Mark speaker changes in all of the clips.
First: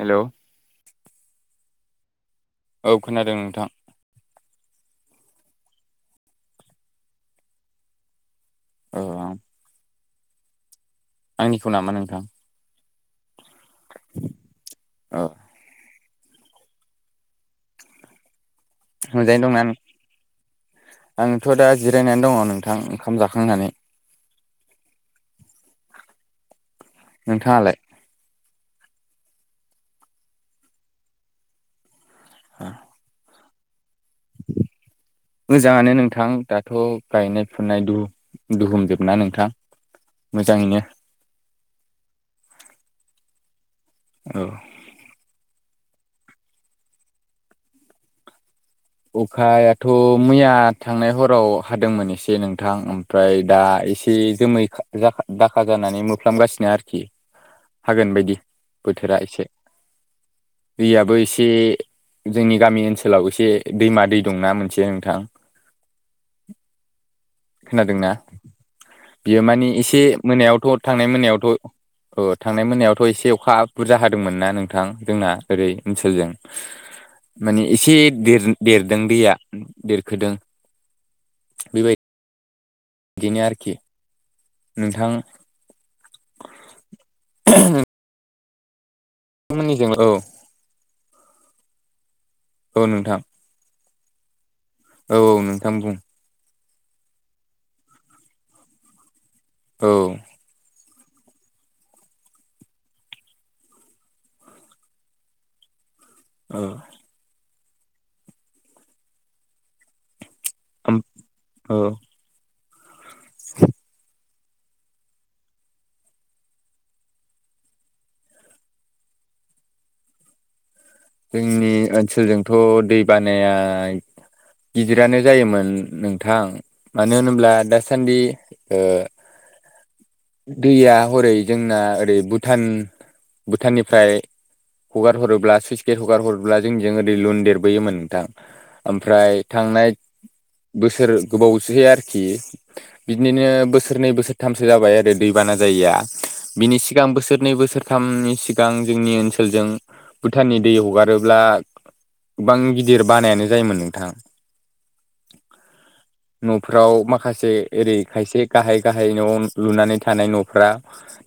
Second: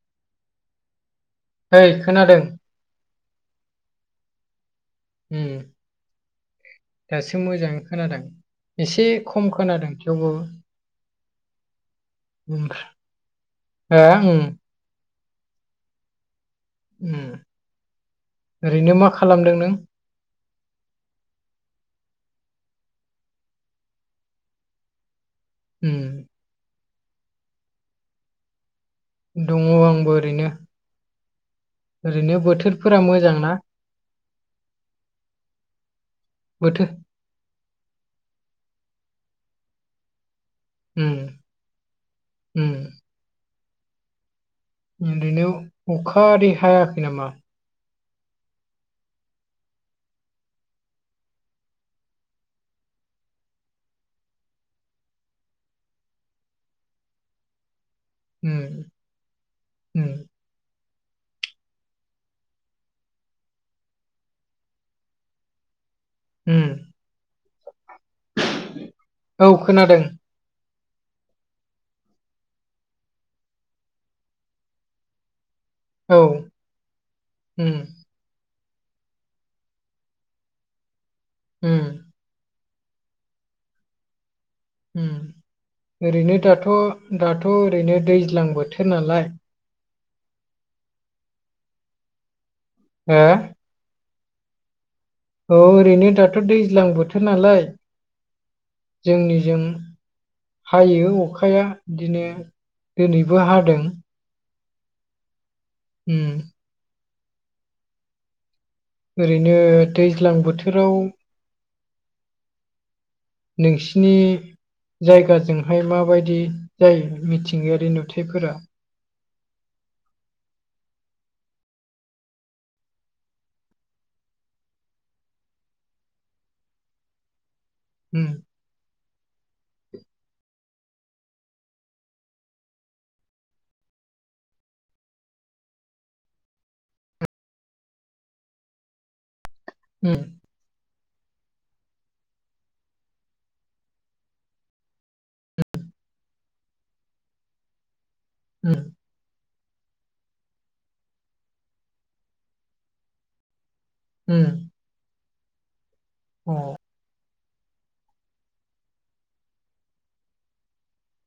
Speaker 1: Hello.
Speaker 2: ओय खोनादों
Speaker 1: औ खोनादों नोंथां।
Speaker 2: दासो मोजाङै खोनादोंना
Speaker 1: औ
Speaker 2: एसे खम खोनादों थेवबो
Speaker 1: आंनिखौ नामा नोंथां?
Speaker 2: हो उम
Speaker 1: औ
Speaker 2: उम ओरैनो मा
Speaker 1: मोजाङैनो
Speaker 2: खालामदों नों?
Speaker 1: दंना आंथ' दा जिरायनानै दङ नोंथां ओंखाम जाखांनानै
Speaker 2: उम
Speaker 1: नोंथाङालाय
Speaker 2: दङ आंबो ओरैनो। ओरैनो बोथोरफोरा मोजां ना?
Speaker 1: मोजाङानो नोंथां दाथ'
Speaker 2: बोथोर
Speaker 1: गायनाय फुनाय दुहुमजोबना नोंथां मोजाङैनो।
Speaker 2: उम उम
Speaker 1: औ।
Speaker 2: ओरैनो अखा हादै हायाखै नामा?
Speaker 1: अखायाथ' मैया थांनाय हराव हादोंमोन एसे नोंथां ओम ओमफ्राय दा एसे जोमै दाखा जानानै मोफ्लागासिनो आरोखि हागोन बायदि
Speaker 2: उम
Speaker 1: बोथोरा एसे
Speaker 2: उम
Speaker 1: दैयाबो एसे जोंनि गामि ओनसोलाव एसे दैमा दै दंना मोनसे नोंथां।
Speaker 2: उम
Speaker 1: खोनादोंना बियो
Speaker 2: औ
Speaker 1: मानि
Speaker 2: खोनादों
Speaker 1: एसे मोनायावथ' थांनाय मोनायावथ' औ थांनाय मोनायावथ' एसे अखा बुरजा हादोंमोन ना नोंथां जोंना ओरै
Speaker 2: औ
Speaker 1: ओनसोलजों माने
Speaker 2: उम
Speaker 1: एसे देर देरदों दैया देरखोदों।
Speaker 2: उम
Speaker 1: दिनो आरोखि नोंथां
Speaker 2: उम ओरैनो दाथ' दाथ' ओरैनो दैज्लां बोथोर नालाय
Speaker 1: थांमोननिजों औ अ नोंथां
Speaker 2: हो औ ओरैनो दाथ' दैज्लां बोथोर नालाय जोंनिजों
Speaker 1: औ
Speaker 2: हायो अखाया बिदिनो दोनैबो हादों। उम
Speaker 1: अ
Speaker 2: ओरैनो दैज्लां
Speaker 1: ओम
Speaker 2: बोथोराव
Speaker 1: औ
Speaker 2: नोंसिनि जायगाजोंहाय माबायदि जायो मिथिंगायारि नुथायफोरा
Speaker 1: जोंनि ओनसोलजोंथ' दै बानायाय गिदिरानो जायोमोन नोंथां मानो होनोब्ला दासान्दि
Speaker 2: उम
Speaker 1: ओ दैया हरै जोंना ओरै भुटान भुटाननिफ्राय हगार हरोब्ला सुइस जे हगार हरब्ला जोंजों ओरै लुनदेर बोयोमोन नोंथां ओमफ्राय थांनाय
Speaker 2: उम
Speaker 1: बोसोर गोबावसै आरोखि बिदिनो बोसोरनै बोसोरथामसो जाबाय आरो दैबाना जायिया बिनि सिगां बोसोरनै बोसोरथामनि सिगां
Speaker 2: उम
Speaker 1: जोंनि ओनसोलजों भुटाननि दै हगारोब्ला गोबां गिदिर बानायानो जायोमोन नोंथां।
Speaker 2: उम अ
Speaker 1: न'फ्राव माख खासे ओरै खायसे गाहाय गाहाय न'आव लुनानै थानाय न'फ्रा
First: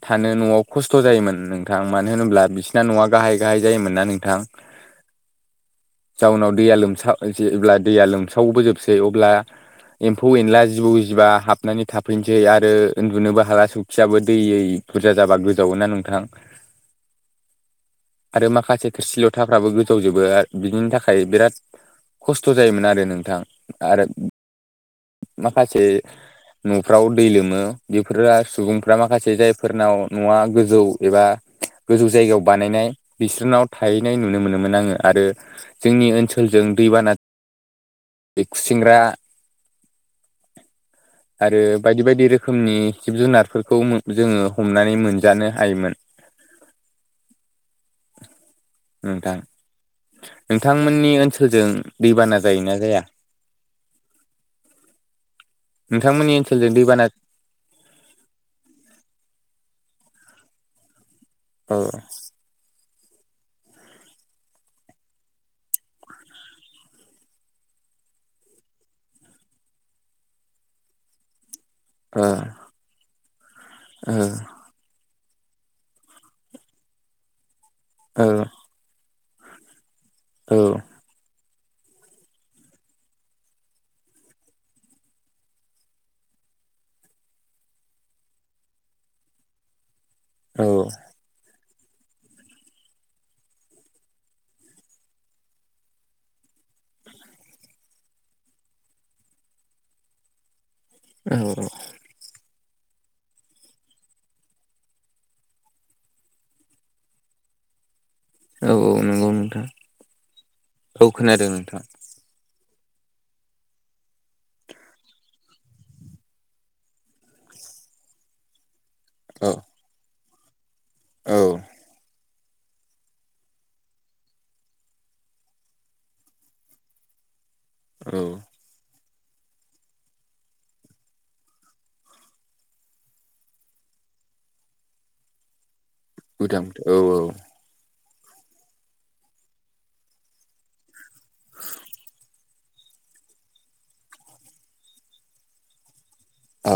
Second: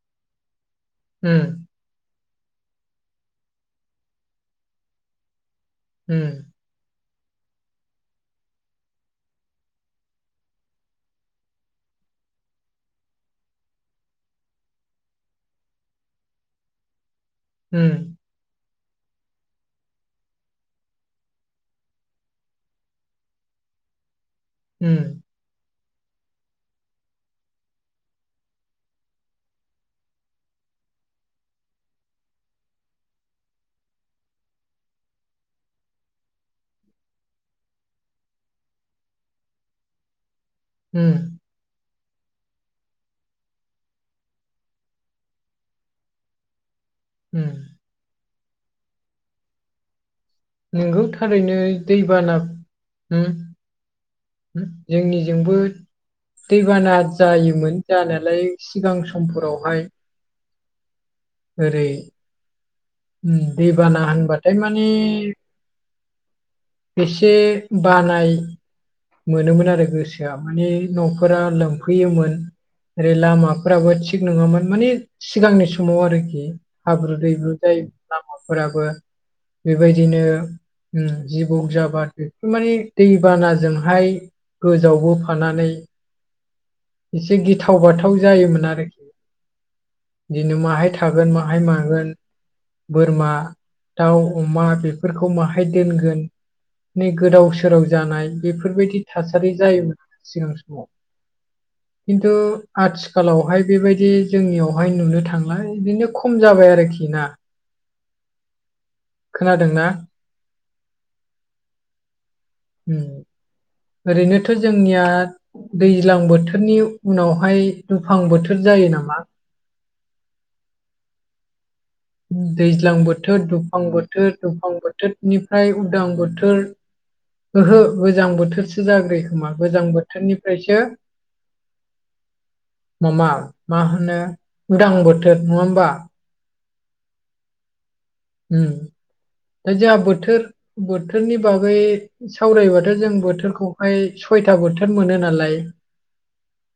Speaker 1: थानो न'आव खस्थ' जायोमोन
Speaker 2: उम
Speaker 1: नोंथां मानो होनोब्ला बिसिना न'आ गाहाय गाहाय जायोमोनना नोंथां जाउनाव दैया लोमसा जे जेब्ला दैया लोमसावबोजोबसै अब्ला एम्फौ एनला जिबौ जिबा हाबनानै थाफैनोसै आरो उन्दुनोबो हाला सौखियाबो दैयै बुरजा जाबा गोजावो ना नोंथां
Speaker 2: उम
Speaker 1: आरो माखासे थोरसि लथाफ्राबो गोजावजोबो आर बिनि थाखाय बिराद खस्थ' जायोमोन आरो नोंथां आरो
Speaker 2: उम
Speaker 1: माखासे न'फ्राव दै लोमो बेफोरो आ सुबुंफ्रा माखासे जायफोरनाव न'आ गोजौ एबा गोजौ जायगायाव बानायनाय बिसोरनाव थाहैनाय नुनो मोनोमोन आङो आरो जोंनि ओनसोलजों दैबाना बे खुसिंग्रा
Speaker 2: उम
Speaker 1: आरो बायदि बायदि रोखोमनि जिब जुनारफोरखौ मो जोङो हमनानै मोनजानो हायोमोन।
Speaker 2: उम
Speaker 1: नोंथां
Speaker 2: नोंगौ
Speaker 1: नोंथांमोननि
Speaker 2: थारैनो
Speaker 1: ओनसोलजों दैबाना जायोना जाया?
Speaker 2: उम ओ जोंनिजोंबो
Speaker 1: नोंथांमोननि ओनसोलजों
Speaker 2: दैबाना जायोमोन। जानायालाय सिगां समफोरावहाय
Speaker 1: औ
Speaker 2: ओरै उम दैबाना होनबाथाय माने एसे बानाय मोनोमोन आरो गोसोआ माने न'फोरा
Speaker 1: ओ
Speaker 2: लोमफैयोमोन ओरै लामा फोराबो
Speaker 1: ओ औ
Speaker 2: थिग नङामोन माने सिगांनि समाव आरोखि हाब्रु -दैब्रु जाय
Speaker 1: औ
Speaker 2: लामाफोराबो बेबायदिनो जिबौ जाबाद बेफोर माने दैबानाजोंहाय गोजावबोफानानै एसे गिथाव- बाथाव जायोमोन आरोखि बिदिनो माहाय थागो मागोन बाहाय मागोन बोरमा, दाउ, अमा बेफोरखौ माहाय दोनगोन नै गोदाव -सोराव जानाय बेफोरबायदि थासारि जायोमोन सिगां समाव।
Speaker 1: औ औ
Speaker 2: खिनथु आ आथिखालावहाय बेबायदि जोंनियावहाय नुनो थांला बिदिनो खम जाबाय आरोखि ना।
Speaker 1: औ औ नंगौ नोंथा
Speaker 2: खोनादोंना
Speaker 1: औ खोनादों नोंथाङा।
Speaker 2: ओरैनोथ' जोंनिया दैज्लां बोथोरनि उनावहाय दुफां -बोथोर जायो नामा?
Speaker 1: औ औ
Speaker 2: दैज्लां बोथोर, दुफां बोथोर, दुफां बोथोरनिफ्राय उदां बोथोर, ओहो
Speaker 1: औ
Speaker 2: गोजां बोथोरसो जाग्रोयोखोमा गोजां बोथोरनिफ्रायसो माबा मा होनो उदां बोथोर नङा होमबा?
Speaker 1: उदां औ औ
Speaker 2: दा जोंहा बोथोर -बोथोरनि बागै सावरायबाथ' जों बोथोरखौहाय सयथा बोथोर मोनो नालाय
Speaker 1: आ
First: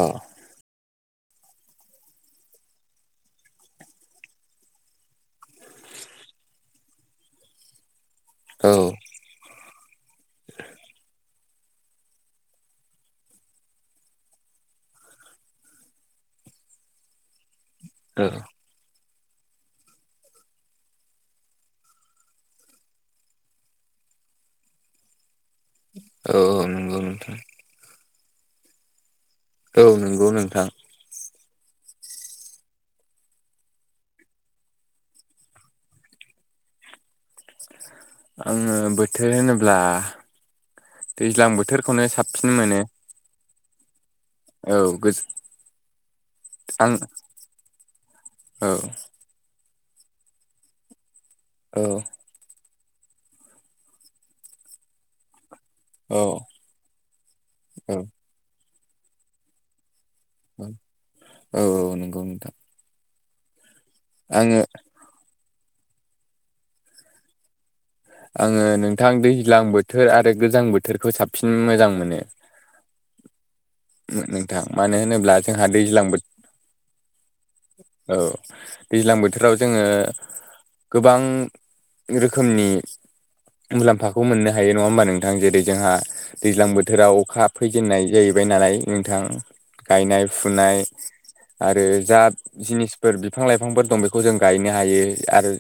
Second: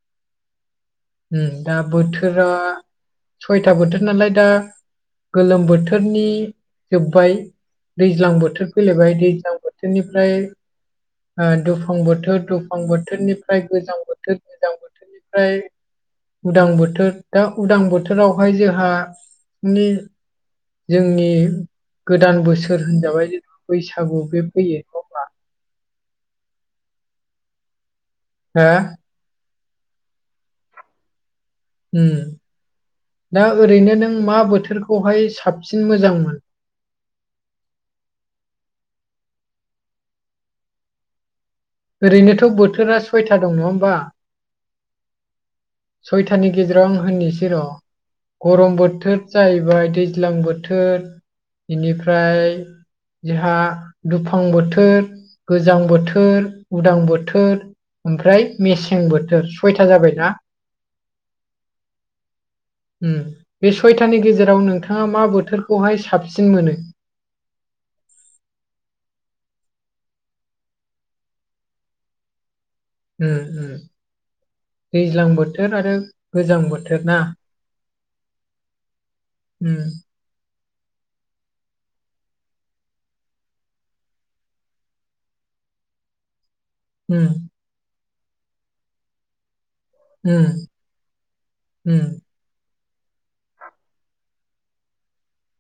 Speaker 2: दा बोथोरा सयथा बोथोर नालाय दा गोलोम बोथोरनि जोब्बाय दैज्लां बोथोर
Speaker 1: औ
Speaker 2: फैलायबाय दैज्लां बोथोरनिफ्राय दुफां बोथोर, दुफां बोथोरनिफ्राय गोजां बोथोर, गोजां बोथोरनिफ्राय उदां बोथोर दा उदां
Speaker 1: औ
Speaker 2: बोथोरावहाय जोंहा मानानि जोंनि गोदान बोसोर होनजाबाय जेनबा बैसागु बे फैयैखौ
Speaker 1: औ औ नंगौ नोंथां
Speaker 2: हो
Speaker 1: औ नंगौ नोंथां।
Speaker 2: उम दा ओरैनो नों मा बोथोरखौहाय साबसिन मोजांमोन?
Speaker 1: आङो बोथोर होनोब्ला दैज्लां बोथोर
Speaker 2: ओरैनोथ' बोथोरा सयथा दं नङा होमबा?
Speaker 1: औ गोज
Speaker 2: सयथानि गेजेराव आं होननिसै र'
Speaker 1: औ
Speaker 2: गरम बोथोर, जाहैबाय दैज्लां बोथोर
Speaker 1: औ
Speaker 2: बेनिफ्राय जोंहा दुफां बोथोर, गोजां
Speaker 1: औ
Speaker 2: बोथोर, उदां बोथोर,
Speaker 1: औ
Speaker 2: ओमफ्राय मेसें बोथोर सयथा जाबायना?
Speaker 1: औ औ नंगौ नोंथां
Speaker 2: बे सयथानि
Speaker 1: आङो
Speaker 2: गेजेराव नोंथाङा मा बोथोरखौहाय साबसिन मोनो?
Speaker 1: आङो नोंथां दैज्लां बोथोर आरो गोजां बोथोरखौ साबसिन मोजां मोनो।
Speaker 2: ओ ओम
Speaker 1: नोंथां मानो
Speaker 2: दैज्लां
Speaker 1: होनोब्ला जोंहा
Speaker 2: बोथोर आरो
Speaker 1: दैज्लां बो
Speaker 2: गोजां बोथोर ना?
Speaker 1: औ दैज्लां बोथोराव
Speaker 2: उम
Speaker 1: जोङो गोबां रोखोमनि मुलाम्फाखौ मोननो हायो नङा होमबा नोंथां। जेरै जोंहा दैज्लां बो बोथोराव
Speaker 2: उम
Speaker 1: अखा फैजेननाय जाहैबाय नालाय नोंथां
Speaker 2: उम
Speaker 1: गायनाय-फुनाय आरो
Speaker 2: उम
Speaker 1: जा खिनि फोर बिफां लाइफांफोर दं बेखौ जों गायनो हायो आरो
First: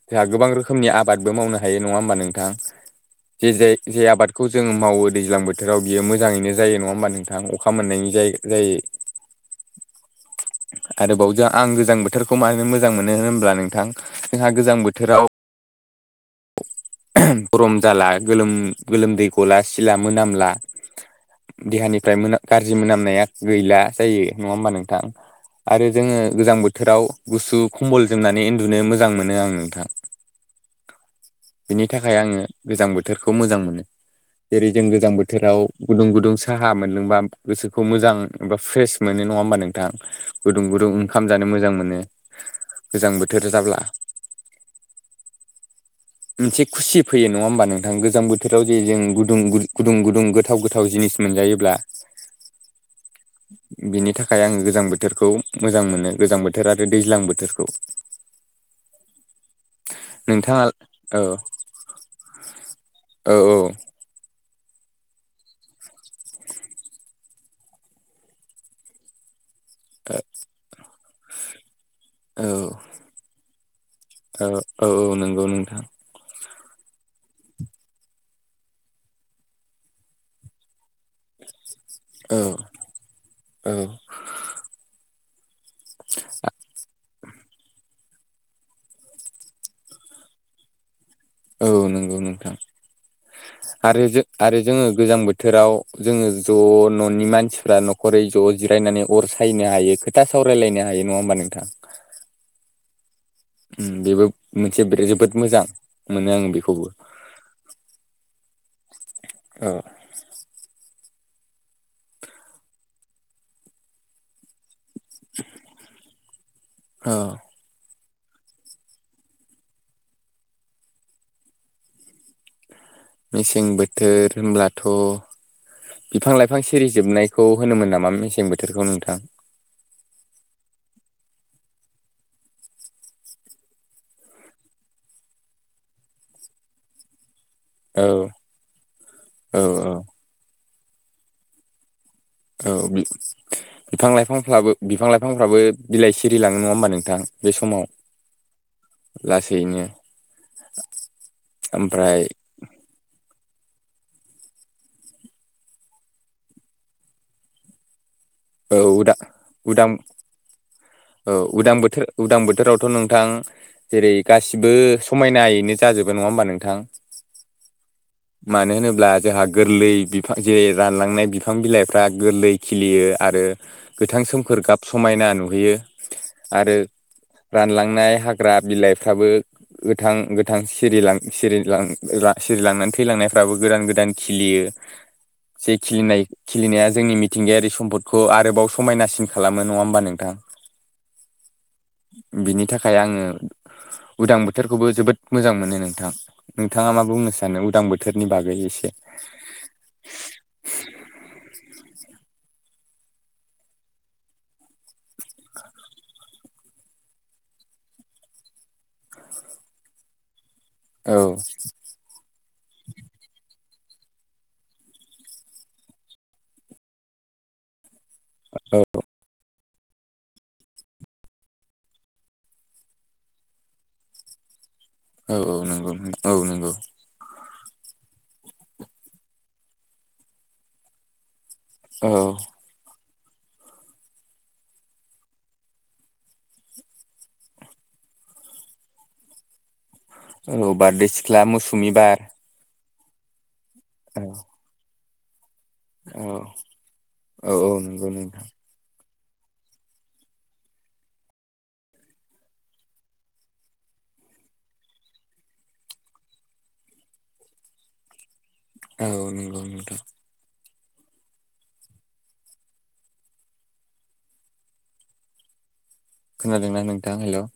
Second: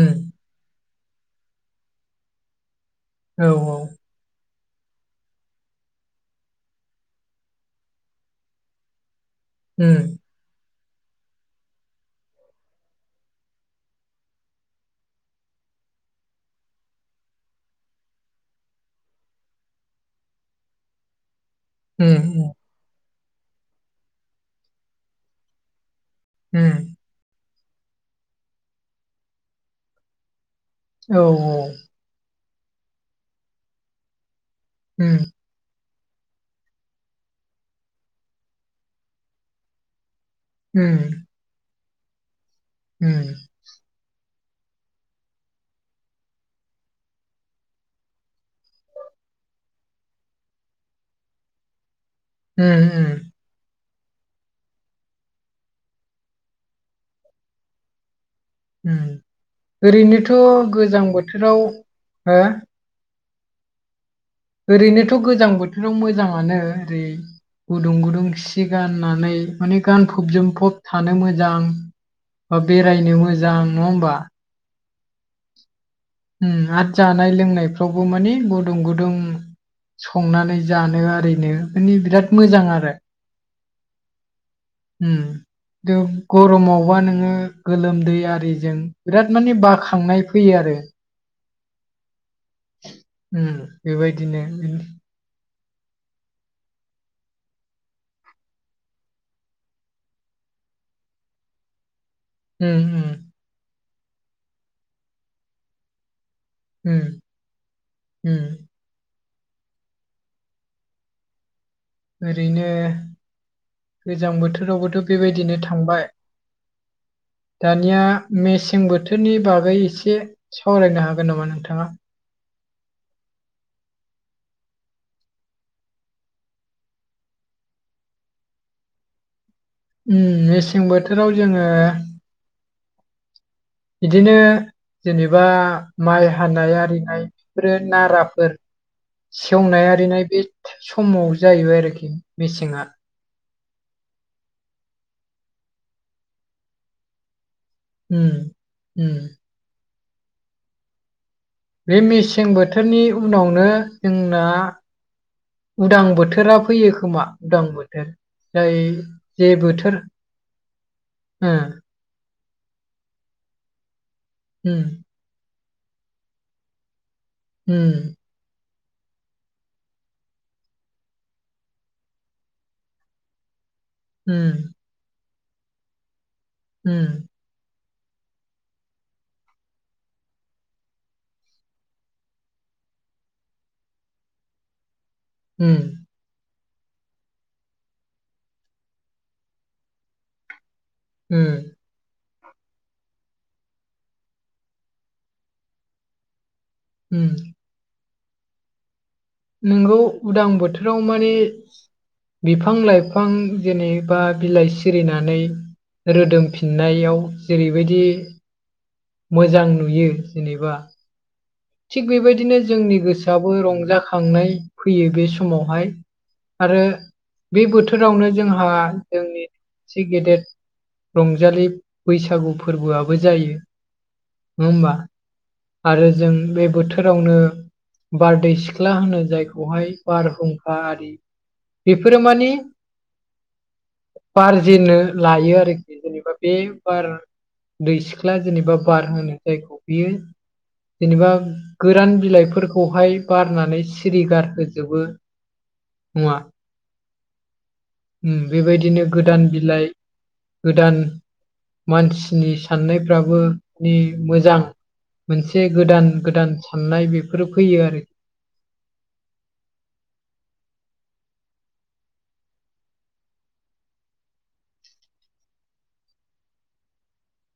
Speaker 2: उम
Speaker 1: जोंहा गोबां रोखोम खोमनि आबादबो मावनो हायो नङा होमबा नोंथां
Speaker 2: औ
Speaker 1: जे जे जे आबाद खौ जोंङो मावो दैज्लां बोथोराव बियो मोजाङैनो जायो नङा होमबा नों थां अखा मोननायनि जाय जायो
Speaker 2: उम।
Speaker 1: आरोबावजा आं गोजां बोथोरखौ मानो मोजां मोनो होनब्ला नोंथां। जोंहा गोजां बोथोराव गरम जाला गोलोम गोलोमदै गला सिला मोनामला
Speaker 2: उम
Speaker 1: देहानिफ्राय मोनाम
Speaker 2: उम
Speaker 1: गाज्रि मोनामनाया गैला जायो नङा होमबा नोंथां आरो जोंङो गोजां
Speaker 2: उम
Speaker 1: बोथोराव गुसु खम्बल जोमनानै उन्दुनो मोजां मोनो आं नोंथां।
Speaker 2: औ औ
Speaker 1: बेनि थाखाय आङो गोजां बोथोरखौ मोजां मोनो जेरै जों गोजां
Speaker 2: उम
Speaker 1: बोथोराव गुदुं गुदुं साहा मोनदोंबा गोसोखौ मोजां एबा फ्रेस मोनो नङा होमबा नोंथां। गुदुं
Speaker 2: उम
Speaker 1: गुदुं ओंखाम जानो मोजां मोनो गोजां
Speaker 2: उम
Speaker 1: बोथोर जाब्ला मोनसे खुसि फैयो नङा होमबा नोंथां गोजां बोथोराव जे जों गुदुं गुदुं गुदुं गोथाव गोथाव जिनिस मोनजायोब्ला
Speaker 2: उम उम।
Speaker 1: बिनि थाखाय आंङो गोजां बोथोरखौ मोजां मोनो गोजां बोथोर आरो दैज्लां बोथोरखौ।
Speaker 2: ओं ओरैनोथ'
Speaker 1: नोंथाङा
Speaker 2: गोजां
Speaker 1: औ
Speaker 2: बोथोराव हो
Speaker 1: औ औ।
Speaker 2: ओरैनोथ' गोजां बोथोराव मोजाङानो ओरै गुदुं गुदुं सि गाननानै माने गानफब जोमफब थानो मोजां
Speaker 1: औ
Speaker 2: ओ बेरायनो मोजां नङा होमबा?
Speaker 1: औ औ औ नंगौ नोंथां।
Speaker 2: उम आत नाय लोंनायफ्रावबो मानि गुदुं गुदुं। संनानै जानो आरैनो माने बिराद
Speaker 1: औ
Speaker 2: मोजां आरो।
Speaker 1: औ
Speaker 2: उम दो गरमावबा नोंङो गोलोमदै आरिजों बिराद माने बाखांनाय फैयो आरो।
Speaker 1: औ नंगौ नोंथां
Speaker 2: उम
Speaker 1: आरो जो
Speaker 2: बेबायदिनो
Speaker 1: आरो
Speaker 2: उम
Speaker 1: जोंङो गोजां बो थोराव जोंङो ज' न'नि मानसिफ्रा न'खरै ज' जिरायनानै अर सायनो हायो। खोथा सावरायलायनो हायो नङा होमबा नोंथां।
Speaker 2: उम उम।
Speaker 1: उम बेबो मोनसे बिराद जोबोद मोजां मोनो आं बेखौ
Speaker 2: उम उम
Speaker 1: औ
Speaker 2: ओरैनो गोजां बोथोरावबोथ' बेबायदिनो थांबाय।
Speaker 1: औ
Speaker 2: दानिया मेसें बोथोरनि बागै एसे सावरायनो हागोन नामा नोंथाङा?
Speaker 1: मेसें बोथोर होनब्लाथ' बिफां लाइफां सिरि जोबनायखौ होनोमोन नामा मेसें बोथोरखौ नोंथां?
Speaker 2: उम मेसें बोथोराव जोंङो इदिनो जेनेबा माइ हानाय आरिनाय बेफोरो
Speaker 1: औ
Speaker 2: नाराफोर
Speaker 1: औ
Speaker 2: सेवनाय आरिनाय बे समाव जाहैबाय आरोखि।
Speaker 1: औ
Speaker 2: मेसेङा
Speaker 1: बि बिफां लाइफांफ्राबो बिफां लाइफांफ्राबो बिलाइ सिरि लाङो नङा होमबा नोंथां बे समाव।
Speaker 2: उम उम
Speaker 1: बेनो।
Speaker 2: बे मेसें बोथोरनि उनावनो जोंना उदां बोथोरा फैयो खोमा उदां बोथोर। जाय
Speaker 1: औ उदा
Speaker 2: जे
Speaker 1: उदां।
Speaker 2: बोथोर
Speaker 1: औ
Speaker 2: ओ
Speaker 1: उदां बोथोर उदां बोथोरावथ' नोंथां जेरै गासिबो
Speaker 2: उम
Speaker 1: समायनायैनो जाजोबो नङा होमबा नोंथां?
Speaker 2: उम
Speaker 1: मानो होनोब्ला जोंहा गोरलै बिफां जेरै रानलांनाय बिफां बिलाइफ्रा गोरलै खिलियो आरो गोथां सोमखोर
Speaker 2: उम
Speaker 1: गाब समायना नुहैयो आरो
Speaker 2: उम
Speaker 1: रानलांनाय हाग्रा बिलाइफ्राबो गोथां गोथां सिरिलां सिरिलां ला सिरिलांनानै थैलांनायफ्राबो गोदान गोदान खिलियो।
Speaker 2: [inaudible]
Speaker 1: जे खिलिनाय खिलिनाया जोंनि मिथिंगायारि सम्पद खौ आरोबाव समायनासिन खालामो नङा होमबा नोंथां?
Speaker 2: ओम
Speaker 1: बिनि थाखाय आङो उदां बोथोरखौबो जोबोद मोजां मोनो नोंथां नोंथाङा मा
Speaker 2: उम
Speaker 1: बुंनो सानो उदां बोथोरनि बागै एसे
Speaker 2: नोंगौ उदां बोथोराव माने बिफां लाइफां जेनेबा बिलाइ सिरिनानै रोदोमफिननायाव जेरै बायदि मोजां नुयो जेनेबा
Speaker 1: औ
Speaker 2: थिग बेबायदिनो जोंनि गोसोआबो रंजाखांनाय फैयो बे समावहाय आरो बे बोथोरावनो जोंहा
Speaker 1: औ
Speaker 2: जोंनि इसि गेदेर रंजालि बैसागु फोरबोआबो जायो नङा होमबा?
Speaker 1: औ औ
Speaker 2: आरो
Speaker 1: नंगौ औ
Speaker 2: जों बे
Speaker 1: नंगौ
Speaker 2: बोथोर बोरावनो बारदै सिख्ला होनो जायखौहाय बारहुंखा आरि
Speaker 1: औ
Speaker 2: बेफोरो मानि बारजेननो लायो आरोखि जेनेबा बे बार दै सिख्ला जेनेबा बार होनो जायखौ बियो
Speaker 1: औ बारदै
Speaker 2: जेनेबा
Speaker 1: सिख्ला मौसुमि
Speaker 2: गोरान
Speaker 1: बार
Speaker 2: बिलाइफोरखौहाय बारनानै
Speaker 1: औ
Speaker 2: सिरिगारहोजोबो [inaudible]
Speaker 1: औ
Speaker 2: ओम
Speaker 1: औ औ नंगौ नोंथां
Speaker 2: बेबायदिनो गोदान बिलाइ गोदान मानसिनि साननायफ्राबो मानि मोजां एसे गोदान गोदान साननाय बेफोरो फैयो आरोखि
Speaker 1: औ नंगौ नोंथां खोनादों न नोंथां हेलौ?